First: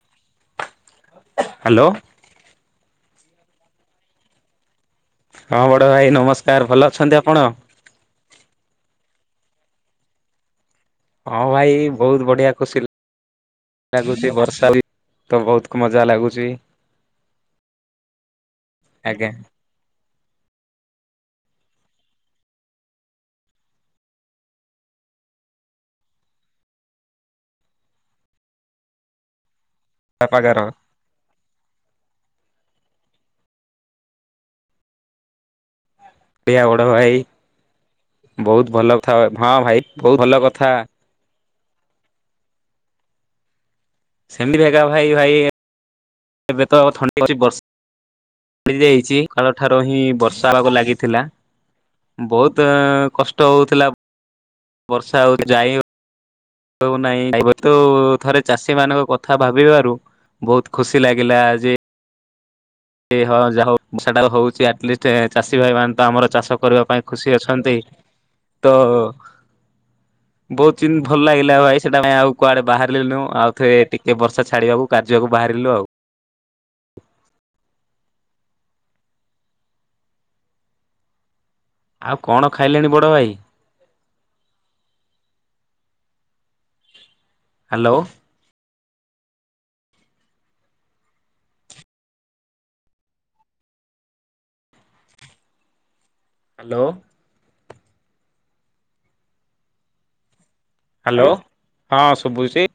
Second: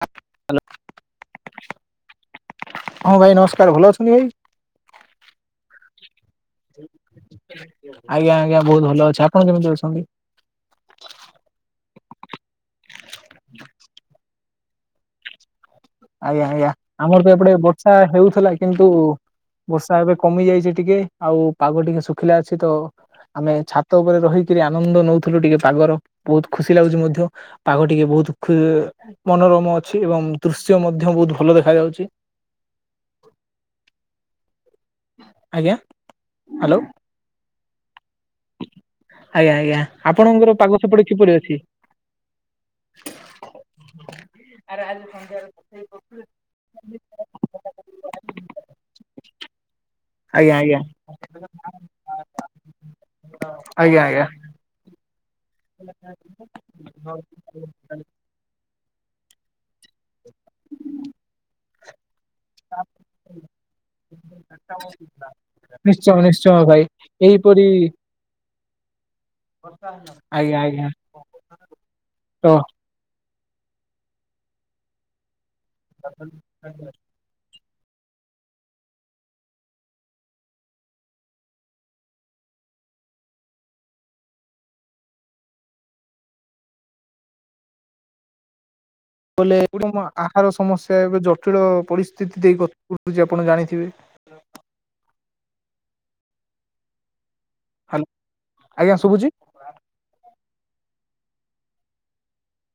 Hello. Hello. ହଁ ଭାଇ ନମସ୍କାର। ଭଲ ଅଛନ୍ତି ଭାଇ? ହଁ ବଡ଼ ଭାଇ ନମସ ଆଜ୍ଞା ଆଜ୍ଞା ବହୁତ ଭଲ ଅଛ। ଆପଣ କେମିତି ଅଛନ୍ତି? ହଁ ଭାଇ ବହୁତ ବଢିଆ ଖୁସି ଲ ଲାଗୁଛି ବର୍ଷା ବି ତ ବହୁତ ମଜା ଆଜ୍ଞା ଲାଗୁଛି ଆଜ୍ଞା ଆମର ତ ଏପଟେ ବର୍ଷା ହେଉଥିଲା କିନ୍ତୁ ଆଜ୍ଞା ବର୍ଷା ଏବେ କମି ଯାଇଛି ଟିକେ ଆଉ ପାଗ ଟିକେ ଶୁଖିଲା ଅଛି ତ। ଆମେ ଛାତ ଉପରେ ରହିକିରି ଆନନ୍ଦ ନଉଥିଲୁ ଟିକେ ପାଗର ବହୁତ ଖୁସି ଲାଗୁଛି ମଧ୍ୟ ପାଗ ଟିକେ ବହୁ ଦୁଖୀ ମନୋରମ ଛି ଏବଂ ପାପାଗାର ଦୃଶ୍ୟ ମଧ୍ୟ ବହୁତ ଭଲ ଦେଖାଯାଉଛି। ଆଜ୍ଞା। ଆଜ୍ଞା ହ୍ୟାଲୋ ବଡ ଭାଇ ବହୁତ ଭଲ କଥା ଆଜ୍ଞା ହଁ ଭାଇ ଆଜ୍ଞା ବହୁତ ଭଲ ଆପଣଙ୍କର କଥା ପାଗ ସେପଟେ କିପରି ଅଛି? ସେମିତିକା ଭାଇ ଭାଇ ଏବେତ ଥଣ୍ଡଉଛି ବର୍ଷା ପଡି ଯାଇଛି କାଳ ଠାରୁ ହିଁ ବର୍ଷା ଆଜ୍ଞା ହେବାକୁ ଆଜ୍ଞା ଲାଗିଥିଲା। ବହୁତ କଷ୍ଟ ହଉଥିଲା ଆଜ୍ଞା ବର୍ଷା ହଉଛି ଯାଇ ନାଇଁ ତୁ ଥରେ ଚାଷୀ ମାନଙ୍କ କଥା ଭାବିବାରୁ ବହୁତ ଖୁସି ଲାଗିଲା ଯେ [unintelligible] ହଁ ଯାହାଉ ବର୍ଷା ଟା ହଉଛି ଆଟଲିଷ୍ଟ ଆଜ୍ଞା। ଚାଷୀ ଭାଇ ମାନେ ତ ନିଶ୍ଚୟ ଆମର ଚାଷ ନିଶ୍ଚୟ କରିବା ଭାଇ ପାଇଁ ଖୁସି ଏହିପରି ଅଛନ୍ତି। ତ ଆଜ୍ଞା ଆଜ୍ଞା ବହୁଚୀନ ଭଲ ଲାଗିଲା ଭାଇ ସେଟା ପାଇଁ ଆଉ ତ କୁଆଡେ ବାହାରିଲୁ ଆଉ ଥେ ଟିକେ ବର୍ଷା ଛାଡିବାକୁ କାର୍ଯ୍ୟକୁ ବାହାରିଲୁ ଆଉ। [inaudible] ଆଉ କଣ ଖାଇଲେଣି ବଡ ଭାଇ? ହ୍ୟାଲୋ ବୋଲେ [unintelligible] ଆହାର ସମସ୍ୟା ଏବେ ଜଟିଳ ପରିସ୍ଥିତି ଦେଇ ଗଥା କରୁଛି ଆପଣ ଜାଣିଥିବେ। [inaudible] ହ୍ୟାଲୋ ହ୍ୟାଲୋ ଆଜ୍ଞା ଶୁଭୁଛି? ହ୍ୟାଲୋ ହଁ ଶୁଭୁଛି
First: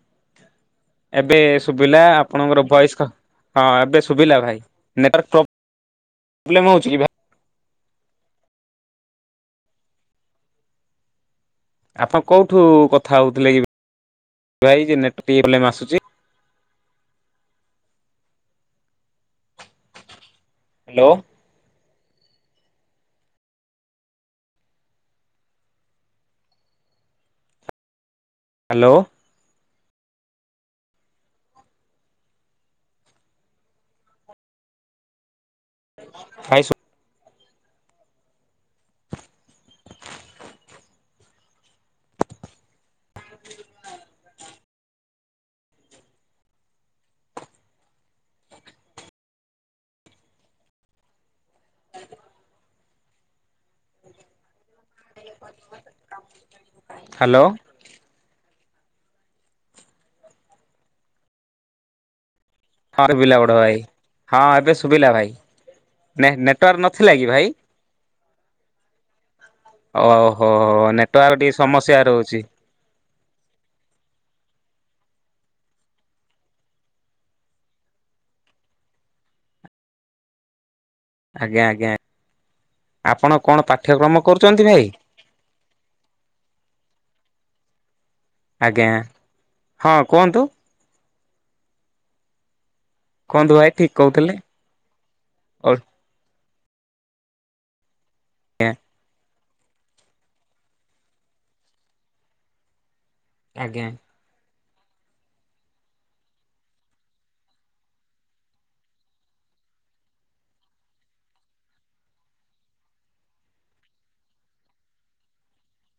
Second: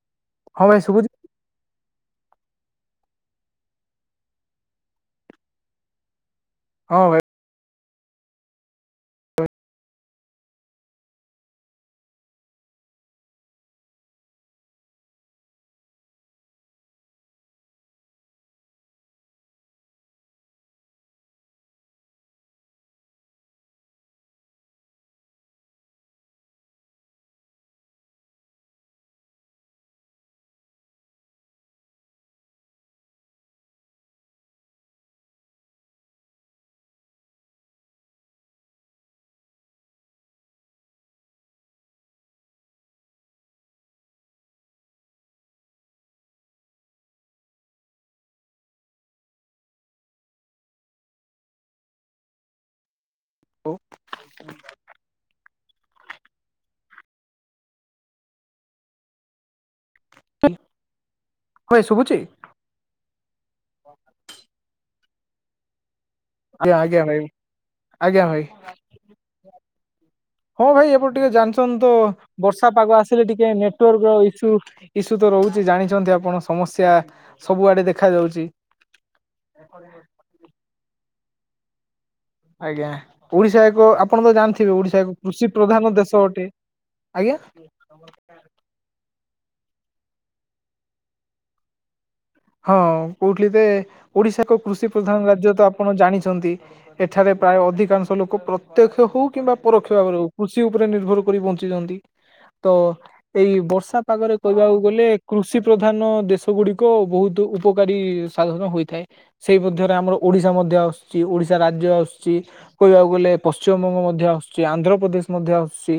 ହଁ ଭାଇ ଶୁବୁ ଏବେ ଶୁଭିଲା ଆପଣଙ୍କର ଭଏସ୍ ହଁ ଏବେ ଶୁଭିଲା ଭାଇ ନେଟୱାର୍କ ପ୍ରୋବ୍ଲେ ପ୍ରୋବ୍ଲେମ ହଉଛି କି ହଁ ଭାଇ [inaudible] ଆପଣ କୋଉଠୁ କଥା ହଉଥିଲେ କି ଭାଇ ନେଟୱାର୍କ ପ୍ରୋବ୍ଲେମ ଆସୁଛି। ହ୍ୟାଲୋ। ହ୍ୟାଲୋ ଖାଇସୁ ହଉ ହ୍ୟାଲୋ ହଏ ଶୁଭୁଛି ହଁ ଶୁଭିଲା ବଡ ଭାଇ ହଁ ଏବେ ଶୁଭିଲା ଭାଇ। ନ ଆଜ୍ଞା ନେଟୱାର୍କ ଆଜ୍ଞା ନଥିଲା କି ଭାଇ? ଆଜ୍ଞା ଭାଇ ଓହୋ [inaudible] ହଁ ଭାଇ ଏପଟେ ଟିକେ ନେଟୱାର୍କ ଜାଣିଛନ୍ତି ତ ସମସ୍ୟା ରହୁଛି ବର୍ଷା ପାଗ ଆସିଲେ ଟିକେ ନେଟୱାର୍କ ର ଇସ୍ୟୁ। ଇସ୍ୟୁ ତ ରହୁଛି ଜାଣିଛନ୍ତି ଆପଣ ସମସ୍ୟା ସବୁଆଡେ ଦେଖା ଯାଉଛି। [inaudible] ଆଜ୍ଞା ଆଜ୍ଞା ଆଜ୍ଞା ଆପଣ କଣ ଓଡିଶା ଏକ ପାଠ୍ୟକ୍ରମ ଆପଣ ତ କରୁଛନ୍ତି ଜାଣିଥିବେ ଭାଇ? ଓଡିଶା ଏକ କୃଷି ପ୍ରଧାନ ଦେଶ ଅଟେ। ଆଜ୍ଞା ଆଜ୍ଞା ହଁ କୁହନ୍ତୁ ହଁ କୋହୁଥିଲି କୁହନ୍ତୁ ଯେ ଭାଇ ଠିକ କହୁଥିଲେ ଓଡିଶା ଏକ କୃଷି ପ୍ରଧାନ ରାଜ୍ୟ ତ ଆଜ୍ଞା ଆପଣ ଜାଣିଛନ୍ତି। ଏଠାରେ ପ୍ରାୟ ଅଧିକାଂଶ ଲୋକ ପ୍ରତ୍ୟକ୍ଷ ହଉ କିମ୍ବା ପରୋକ୍ଷ ଭାବରେ ହୋଉ କୃଷି ଉପରେ ନିର୍ଭର କରି ବଞ୍ଚିଛନ୍ତି। ତ ଏଇ ଆଜ୍ଞା। ବର୍ଷା ପାଗରେ କହିବାକୁ ଗଲେ କୃଷି ପ୍ରଧାନ ଦେଶ ଗୁଡିକ ବହୁତ ଉପକାରୀ ସାଧନ ହୋଇଥାଏ। ସେଇ ମଧ୍ୟରେ ଆମର ଓଡିଶା ମଧ୍ୟ ଆସୁଛି, ଓଡିଶା ରାଜ୍ୟ ଆସୁଛି। କହିବାକୁ ଗଲେ ପଶ୍ଚିମବଙ୍ଗ ମଧ୍ୟ ଆସୁଛି, ଆନ୍ଧ୍ରପ୍ରଦେଶ ମଧ୍ୟ ଆସୁଛି।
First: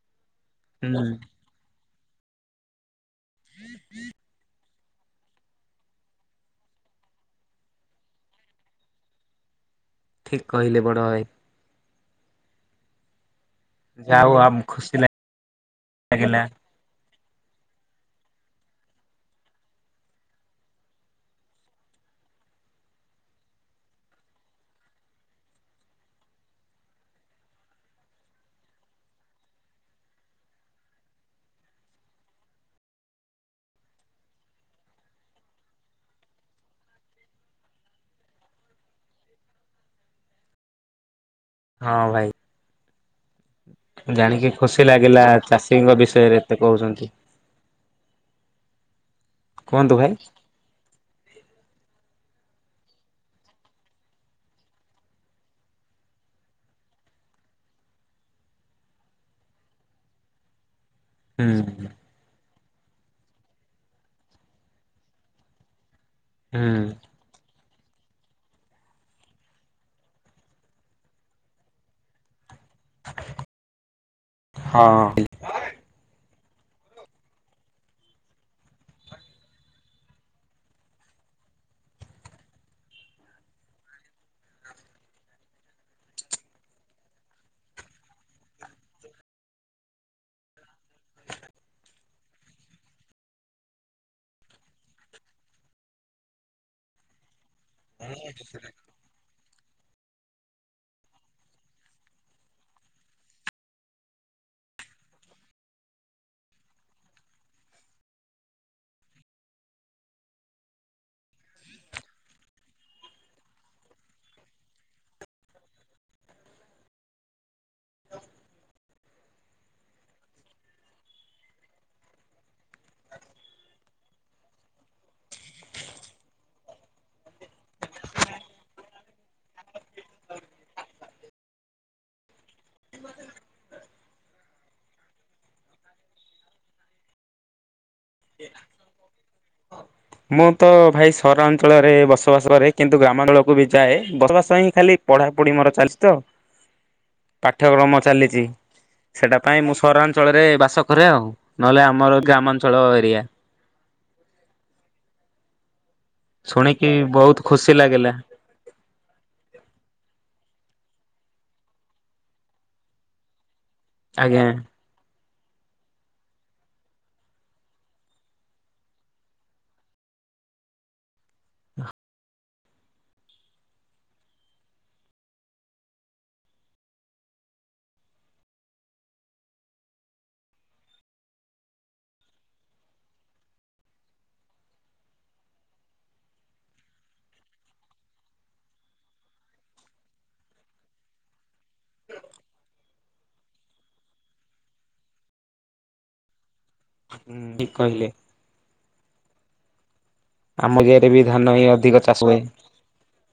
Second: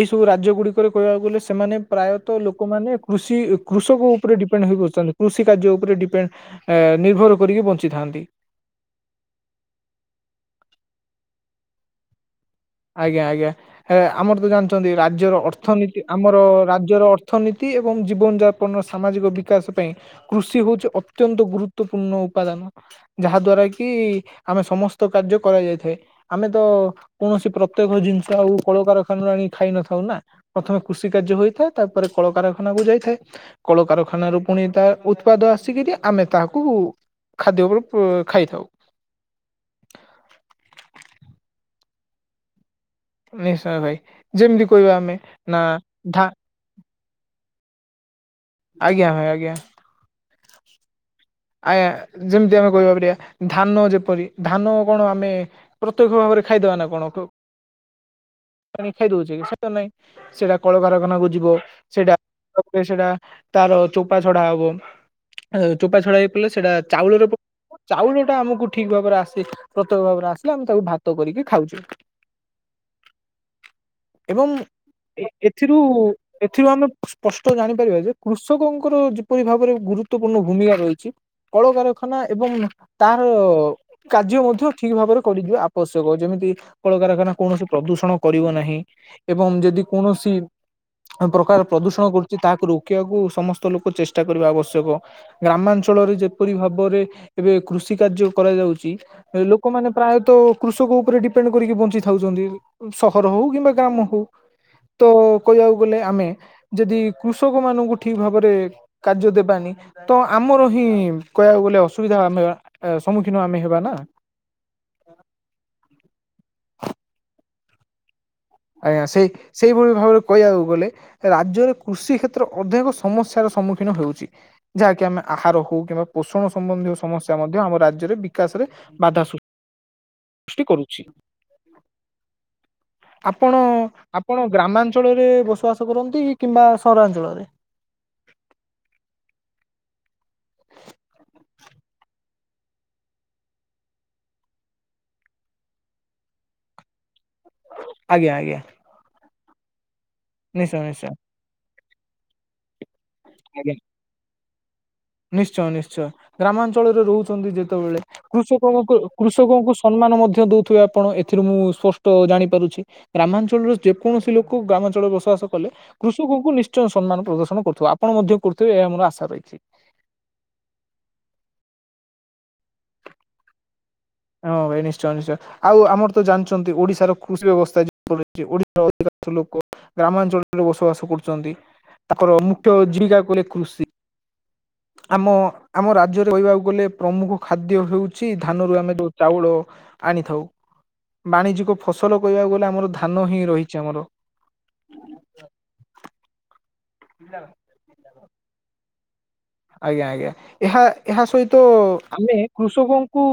ଏ ସବୁ ରାଜ୍ୟ ଗୁଡ଼ିକରେ ହୁଁ କହିବାକୁ ଗଲେ ସେମାନେ ପ୍ରାୟତଃ ଲୋକମାନେ କୃଷି କୃଷକ ଉପରେ ଡିପେଣ୍ଡ ହେଇ ବସୁଛନ୍ତି। କୃଷି କାର୍ଯ୍ୟ ଉପରେ ଡିପେଣ୍ଡ ନିର୍ଭର କରିକି ବଞ୍ଚିଥାନ୍ତି। ଠିକ କହିଲେ ବଡ ଭାଇ। ଆଜ୍ଞା ଆଜ୍ଞା ଯାହା ହଉ ଆମର ତ ଆମ ଜାଣିଛନ୍ତି ଖୁସି ରାଜ୍ୟର ଅର୍ଥନୀତି ଆମର ଲାଗିଲା। ରାଜ୍ୟର ଅର୍ଥ ଅର୍ଥନୀତି ଏବଂ ଜୀବନ ଯାପନର ସାମାଜିକ ବିକାଶ ପାଇଁ କୃଷି ହଉଛି ଅତ୍ୟନ୍ତ ଗୁରୁତ୍ୱପୂର୍ଣ୍ଣ। ଉପାଦାନ ଯାହା ଦ୍ଵାରା କି ଆମେ ସମସ୍ତ କାର୍ଯ୍ୟ କରାଯାଇଥାଏ ଆମେ ତ କୌଣସି ପ୍ରତ୍ୟେକ ଜିନିଷ ଆଉ କଳକାରଖାନା ଆଣି ଖାଇ ନଥାଉ ନା ପ୍ରଥମେ କୃଷି କାର୍ଯ୍ୟ ହେଥାଏ ତାପରେ କଳକାରଖାନା। ଖାନା କ ଯାଇଥାଏ କଳକାରଖାନା ର ପୁଣି ତା ଉତ୍ପାଦ ଆସିକିରି ଆମେ ତାହାକୁ ଖାଦ୍ୟ ରୁ ଖାଇଥାଉ। ହଁ ଭାଇ। ନିଶ୍ଚୟ ଭାଇ ଜାଣିକି ଯେମିତି ଖୁସି କହିବା ଆମେ ଲାଗିଲା ନା ଚାଷୀଙ୍କ ଧା ବିଷୟରେ ଏତେ କହୁଛନ୍ତି। ଆଜ୍ଞା ଆଜ୍ଞା। କୁହନ୍ତୁ ଭାଇ? ଆଜ୍ଞା ଯେମିତି ଆମେ କହିବା ପାରିବା ଧାନ ଯେପରି ଧାନ କଣ ଆମେ ପ୍ରତ୍ୟକ ଭାବରେ ଖାଇଦବା ନା କଣ ହଁ [inaudible] ପାଣି ଖାଇ ଦଉଛେ ସେଇଟା ନାଇଁ ସେଟା କଳକାରଖାନାକୁ ଯିବ ହୁଁ ସେଇଟା ତାରେ ସେଟା ତାର ଚୋପା ଛଡା ହବ ଚୋପା ଛଡା ଲେ ସେଟା ହୁଁ ଚାଉଳର ଚାଉଳ ଟା ଆମକୁ ଠିକ ଭାବରେ ଆସେ ପ୍ରତ୍ୟେକ ଭାବରେ ଆସିଲେ ଆମେ ତାକୁ ଭାତ କରିକି ଖାଉଛେ। ଏବଂ ହଁ। ଏଥିରୁ ଏଥିରୁ ଆମେ ସ୍ପଷ୍ଟ ଜାଣିପାରିବା ଯେ କୃଷକଙ୍କର ଯେପରି ଭାବରେ ଗୁରୁତ୍ୱପୂର୍ଣ୍ଣ ଭୂମିକା ରହିଛି। କଳକାରଖାନା ଏବଂ ତାର କାର୍ଯ୍ୟ ମଧ୍ୟ ଠିକ ଭାବରେ କରିଦିବା ଆବଶ୍ୟକ ଯେମିତି ମିତି କଳକାରଖାନା କୌଣସି ପ୍ରଦୂଷଣ କରିବ ନାହିଁ ଏବଂ ଯଦି କୌଣସି ପ୍ରକାର ପ୍ରଦୂଷଣ କରୁଛି ତାହାକୁ ରୋକିବାକୁ ସମସ୍ତ ଲୋକ ଚେଷ୍ଟା କରିବା ଆବଶ୍ୟକ ଗ୍ରାମାଞ୍ଚ ଅଳରେ ଯେପରି ଭାବରେ ଏବେ କୃଷି କାର୍ଯ୍ୟ କରାଯାଉଛି ଲୁ ଲୋକମାନେ ପ୍ରାୟତଃ କୃଷକ ଉପରେ ଡିପେଣ୍ଡ କରିକି ବଞ୍ଚି ଥାଉଛନ୍ତି ସହର ହଉ କିମ୍ବା ଗ୍ରାମ ହଉ। ତ କହିବାକୁ ଗଲେ ଆମେ ଯଦି କୃଷକ ମାନଙ୍କୁ ଠିକ ଭାବରେ କାର୍ଯ୍ୟ ଦେବାନି। ତ ଆମର କହିବାକୁ ଗଲେ ଅସୁବିଧା ଆମେ ସମ୍ମୁଖୀନ ହେବା ନା। [inaudible] ଵା [inaudible] ସେ ସେଇଭଳି ଭାବରେ କହିବାକୁ ଗଲେ ରାଜ୍ୟରେ କୃଷି କ୍ଷେତ୍ର ଅଧିକ ସମସ୍ୟାର ସମ୍ମୁଖୀନ ହଉଛି ଯାହାକି ଆମେ ଆହାର ହଉ କିମ୍ବା ପୋଷଣ ସମ୍ବନ୍ଧୀୟ ସମସ୍ୟା ମଧ୍ୟ ଆମ ରାଜ୍ୟରେ ବିକାଶରେ ବାଧା ସୁୁ ଆ [inaudible] ସୁଷ୍ଟି କରୁଛି। ବା [inaudible] ଆପଣ ଆପଣ ଗ୍ରାମାଞ୍ଚଳରେ ବସବାସ କରନ୍ତି କିମ୍ବା ସହରାଞ୍ଚଳରେ? ମୁଁ ତ ଭାଇ ସର ବସବାସ କରେ କିନ୍ତୁ ଗ୍ରାମାଞ୍ଚଳକୁ ବି ଯାଏ ବସବାସ ହିଁ ଖାଲି ପଢା ପଢି ମୋର ଚାଲିଛି ତ। [inaudible] ପାଠ୍ୟକ୍ରମ ଆଜ୍ଞା ଚାଲିଛି ଆଜ୍ଞା ସେଟା ପାଇଁ ମୁଁ ସହରାଞ୍ଚଳରେ ନିଶ୍ଚୟ ବାସ ନିଶ୍ଚୟ କରେ ଆଉ। ନହେଲେ ଆମର ଗ୍ରାମାଞ୍ଚଳ ଏରିଆ ଆଜ୍ଞା। ନିଶ୍ଚୟ ନିଶ୍ଚୟ। ଶୁଣିକି ଗ୍ରାମାଞ୍ଚଳରେ ବହୁତ ରହୁଛନ୍ତି ଖୁସି ଯେତେବେଳେ ଲାଗିଲା କୃଷକ କୃଷକଙ୍କୁ ସମ୍ମାନ ମଧ୍ୟ ଦଉ ଆପଣ ଏଥିରୁ ମୁଁ ସ୍ପଷ୍ଟ ଜାଣିପାରୁଛି ଗ୍ରାମାଞ୍ଚଳର ଯେକୌଣସି ଆଜ୍ଞା। ଲୋକ ଗ୍ରାମାଞ୍ଚଳରେ ବସବାସ କଲେ କୃ କଙ୍କୁ ନିଶ୍ଚୟ ସମ୍ମାନ ପ୍ରଦର୍ଶନ କରୁଥିବ ଆପଣ ମଧ୍ୟ କରୁଥିବେ ଏହା ମୋର ଆଶା ରହିଛି। ହଁ ଭାଇ ନିଶ୍ଚୟ ନିଶ୍ଚୟ ଆଉ ଆମର ତ ଜାଣିଛନ୍ତି ଓଡିଶାର କୃଷି ବ୍ୟବସ୍ଥା [inaudible] ଲୋକ ଗ୍ରାମାଞ୍ଚଳରେ ବସବାସ କରୁଛନ୍ତି। ତାଙ୍କର ମୁଖ୍ୟ ଜୀବିକା କଲେ କକୃଷି [unintelligible] ଆମ ଆମ ରାଜ୍ୟରେ କହିବାକୁ ଗଲେ ପ୍ରମୁଖ ଖାଦ୍ୟ ହଉଚି ଧାନରୁ ଆମେ ଯୋଉ ଚାଉଳ ଆଣିଥାଉ। ବାଣିଜ୍ୟିକ ଫସଲ କହିବାକୁ ଗଲେ ଆମର ଧାନ ହିଁ ରହିଚି ଆମର। [inaudible] ହୁଁ ଠିକ କହିଲେ। ଆଜ୍ଞା ଆଜ୍ଞା ଆମ ଏହା ଏରିଆରେ ବି ଏହା ଧାନ ସହିତ ହିଁ ଅଧିକ ଚାଷ ଆମେ ହୁଏ। କୃଷକଙ୍କୁ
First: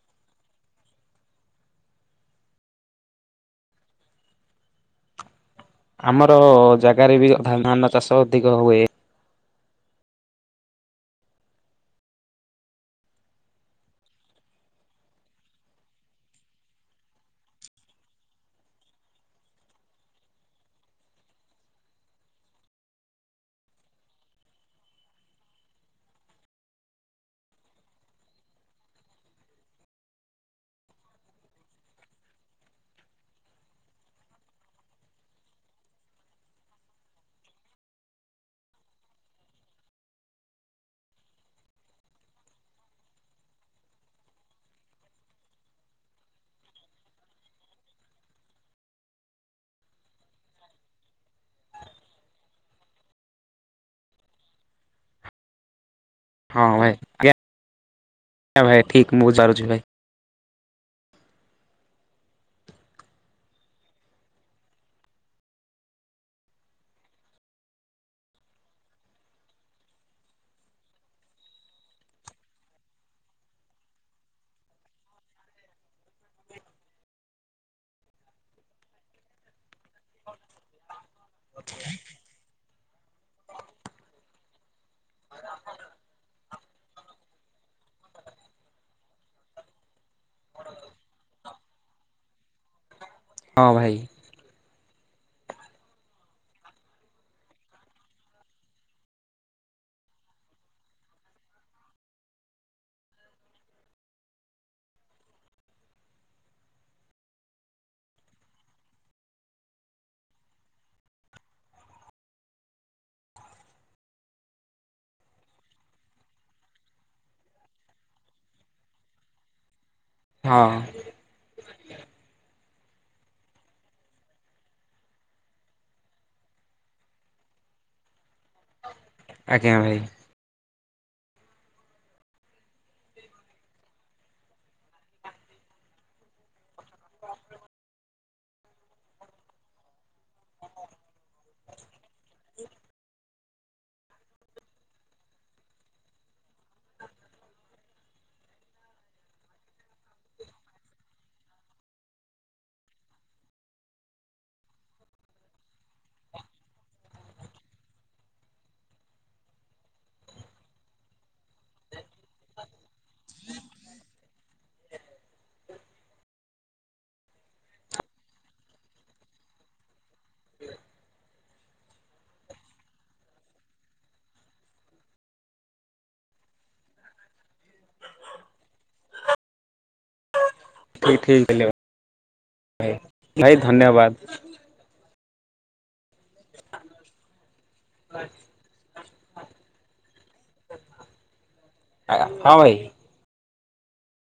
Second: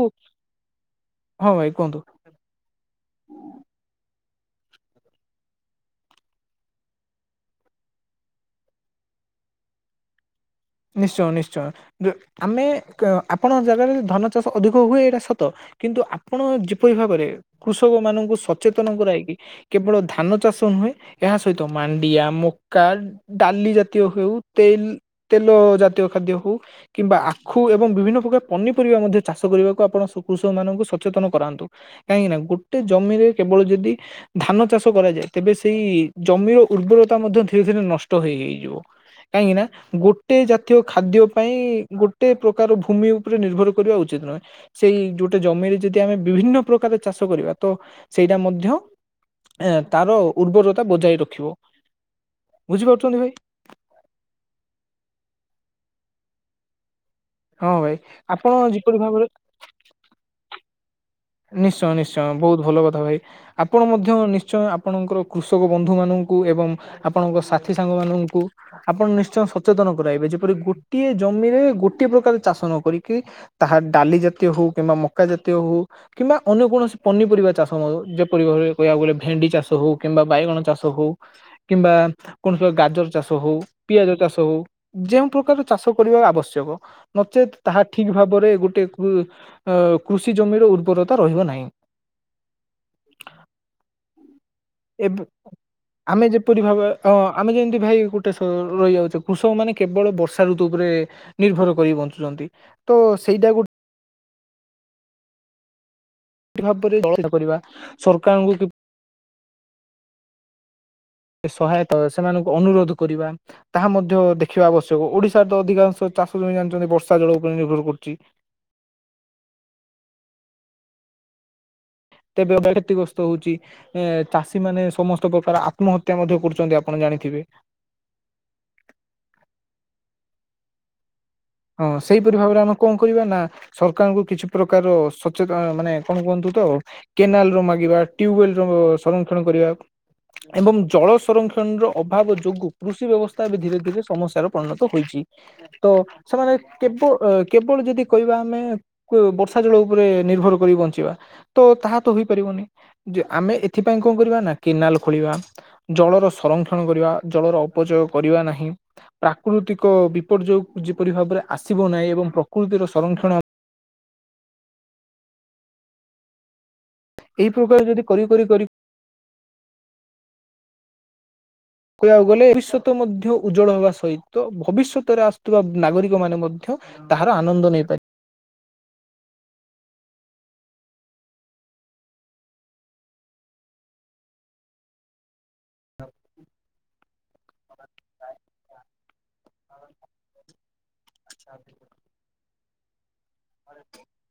ହଁ ଭାଇ କୁହନ୍ତୁ। ଆମର ଜାଗାରେ ବି ଧାନା ଚାଷ ଅଧିକ ହୁଏ। ନିଶ୍ଚୟ ନିଶ୍ଚୟ, ଆମେ ଆପଣଙ୍କ ଜାଗାରେ ଧାନ ଚାଷ ଅଧିକ ହୁଏ ଏଇଟା ସତ। କିନ୍ତୁ ଆପଣ ଯେପରି ଭାବରେ କୃଷକ ମାନଙ୍କୁ ସଚେତନ କରଇକି କେବଳ ଧାନ ଚାଷ ହୁଏ ଏହା ସହିତ ମାଣ୍ଡିଆ, ମକା, ଡାଲି ଜାତୀୟ ହଉ ତେଲ ତେଲ ଜାତୀୟ ଖାଦ୍ୟ ହଉ କିମ୍ବା ଆଖୁ ଏବଂ ବିଭିନ୍ନ ପ୍ରକାର ପନିପରିବା ମଧ୍ୟ ଚାଷ କରିବାକୁ ଆପଣ କୃଷକ ମାନଙ୍କୁ ସଚେତନ କରାନ୍ତୁ କାହିଁକି ନା ଗୋଟେ ଜମିରେ କେବଳ ଯଦି ଧାନ ଚାଷ କରାଯାଏ ତେବେ ସେଇ ଜମିର ଉର୍ବରତା ମଧ୍ୟ ଧୀରେ ଧୀରେ ନଷ୍ଟ ହେଇ ହେଇଯିବ କାହିଁକି ନା ଗୋଟ ଗୋଟେ ଜାତୀୟ ଖାଦ୍ୟ ପାଇଁ ଗୋଟେ ପ୍ରକାର ଭୂମି ଉପରେ ନିର୍ଭର କରିବା ଉଚିତ ନୁହେଁ ସେଇ ଯଉ ଗୋଟେ ଜମିରେ ଯଦି ଆମେ ବିଭିନ୍ନ ପ୍ରକାର ଚାଷ କରିବା ତ ସେଇଟା ମଧ୍ୟ ଏ ତାର ଉର୍ବରତା ବଜାଇ ରଖିବ ବୁଝିପାରୁଚନ୍ତି ଭାଇ। [inaudible] ହଁ ଭାଇ ହଁ ଆପଣ ଭାଇ ହଁ ଯେପରି ଭାବରେ ଠିକ ମୁଁଚାରୁଚି ଭାଇ। ନିଶ୍ଚୟ ନିଶ୍ଚୟ ବହୁତ ଭଲ କଥା ଭାଇ ଆପଣ ମଧ୍ୟ ନିଶ୍ଚୟ ଆପଣଙ୍କର କୃଷକ ବନ୍ଧୁ ମାନଙ୍କୁ ଏବଂ ଆପଣଙ୍କ ସାଥି ସାଙ୍ଗ ମାନଙ୍କୁ ଆପଣ ନିଶ୍ଚୟ ସଚେତନ କରାଇବେ ଯେପରି ଗୋଟିଏ ଜମିରେ ଗୋଟେ ପ୍ରକାର ଚାଷ ନ କରିକି ତାହା ଡାଲି ଜାତୀୟ ହଉ କିମ୍ବା ମକା ଜାତୀୟ ହଉ କିମ୍ବା ଅନ୍ୟ କୌଣସି ପନିପରିବା ଚାଷ ମ ଯେପରି ଭରେ କହିବାକୁ ଗଲେ ଭେଣ୍ଡି ଚାଷ ହଉ କିମ୍ବା ବାଇଗଣ ଚାଷ ହଉ କିମ୍ବା କଣ ଗାଜର ଚାଷ ହଉ ପିଆଜ ଚାଷ ହଉ ଯେଉଁ ପ୍ରକାର ଚାଷ କରିବା ଆବଶ୍ୟକ ନଚେତ୍ ତାହା ଠିକ ଭାବରେ ଗୋଟେ ଉ କୃଷି ଜମିର ଉ ଦୁରତା ରହିବ ନାହିଁ। ହଁ ଭାଇ। ଏବେ ଆମେ ଯେପରି ଭାବ ଅ ଆମେ ଯେମିତି ଭାଇ ଗୋଟେ ରହିଯାଉଚେ କୃଷକ ମାନେ କେବଳ ବର୍ଷା ଋତୁ ଉପରେ ଏ ନିର୍ଭର କରି ବଞ୍ଚୁଛନ୍ତି ତ ସେଇଟା କୁ ଭାବରେ କରିବା ସରକାରଙ୍କୁ କି ସହାୟତା ସେମାନଙ୍କୁ ଅନୁରୋଧ କରିବା ତାହା ମଧ୍ୟ ଦେଖିବା ଆବଶ୍ୟକ ଓଡିଶାରେ ତ ଅଧିକାଂଶ‌ ଚାଷ ଜମି ଜାଣିଚନ୍ତି ବର୍ଷା ଜଳ ଉପରେ ନିର୍ଭର କରୁଚି। ହଁ। ତେବେ ଏ କ୍ଷତିଗ୍ରସ୍ତ ହଉଚି, ଏ ଚାଷୀ ମାନେ ସମସ୍ତ ପ୍ରକାର ଆତ୍ମହତ୍ୟା ମଧ୍ୟ କରୁଚନ୍ତି ଆପଣ ଜା ଜାଣିଥିବେ‌‌। ଆଜ୍ଞା ଭାଇ। ହଁ ସେଇପରି ଭାବରେ ଆମେ କଣ କରିବା ନା ସରକାରଙ୍କୁ କିଛି ପ୍ରକାର ସଚେତନ ମାନେ କଣ କୁହନ୍ତୁ କେନାଲ ର ମାଗିବା ଟ୍ୟୁବଲ ର ସଂରକ୍ଷଣ କରିବା‌। ଏବଂ ଜଳ ସଂରକ୍ଷଣର ଅଭାବ ଯୋଗୁଁ କୃଷି ବ୍ୟବସ୍ଥା ଏବେ ଧୀରେ ଧୀରେ ସମସ୍ୟାର ପରିଣତ ହୋଇଚି। ଟି ତ‌ ସେମାନେ କେବ କେବଳ ଯଦି କହିବା ଆମେ ବର୍ଷା ଜଳ ଉପରେ ନିର୍ଭର କରି ବଞ୍ଚିବା। ତ ତାହା ତ ହୋଇପାରିବନି ଯେ ଆମେ ଏଥିପାଇଁ କଣ କରିବା ନା କେନାଲ ଖୋଳିବା ଜଳର ସଂରକ୍ଷଣ କରିବା, ଜଳର ଅପଯୋଗ କରିବା ନାହିଁ। ପ୍ରାକୃତିକ ବିପର୍ଯ୍ୟୟ କୁ କିପରି ଭାବରେ ଆସିବ ନାହିଁ ଏବଂ ପ୍ରକୃତିର ସଂରକ୍ଷଣ ଏହି ପ୍ରକାର ଯଦି କରି କରି କରି କହିବାକୁ ଗଲେ ଭବିଷ୍ୟତ ମଧ୍ୟ ଉଜ୍ଜଳ ହେବା ସହିତ, ଭବିଷ୍ୟତରେ ଆସୁଥିବା ନାଗରିକ ମାନେ ମଧ୍ୟ ତହାର ଆନନ୍ଦ ନେଇପାର [inaudible] ଠିକ ହେଇଗଲେ ଭାଇ ଭାଇ ଧନ୍ୟବାଦ। ହ [unintelligible] ନେଇପାରିବେ ଆ [inaudible] ହଁ ଭାଇ। [unintelligible]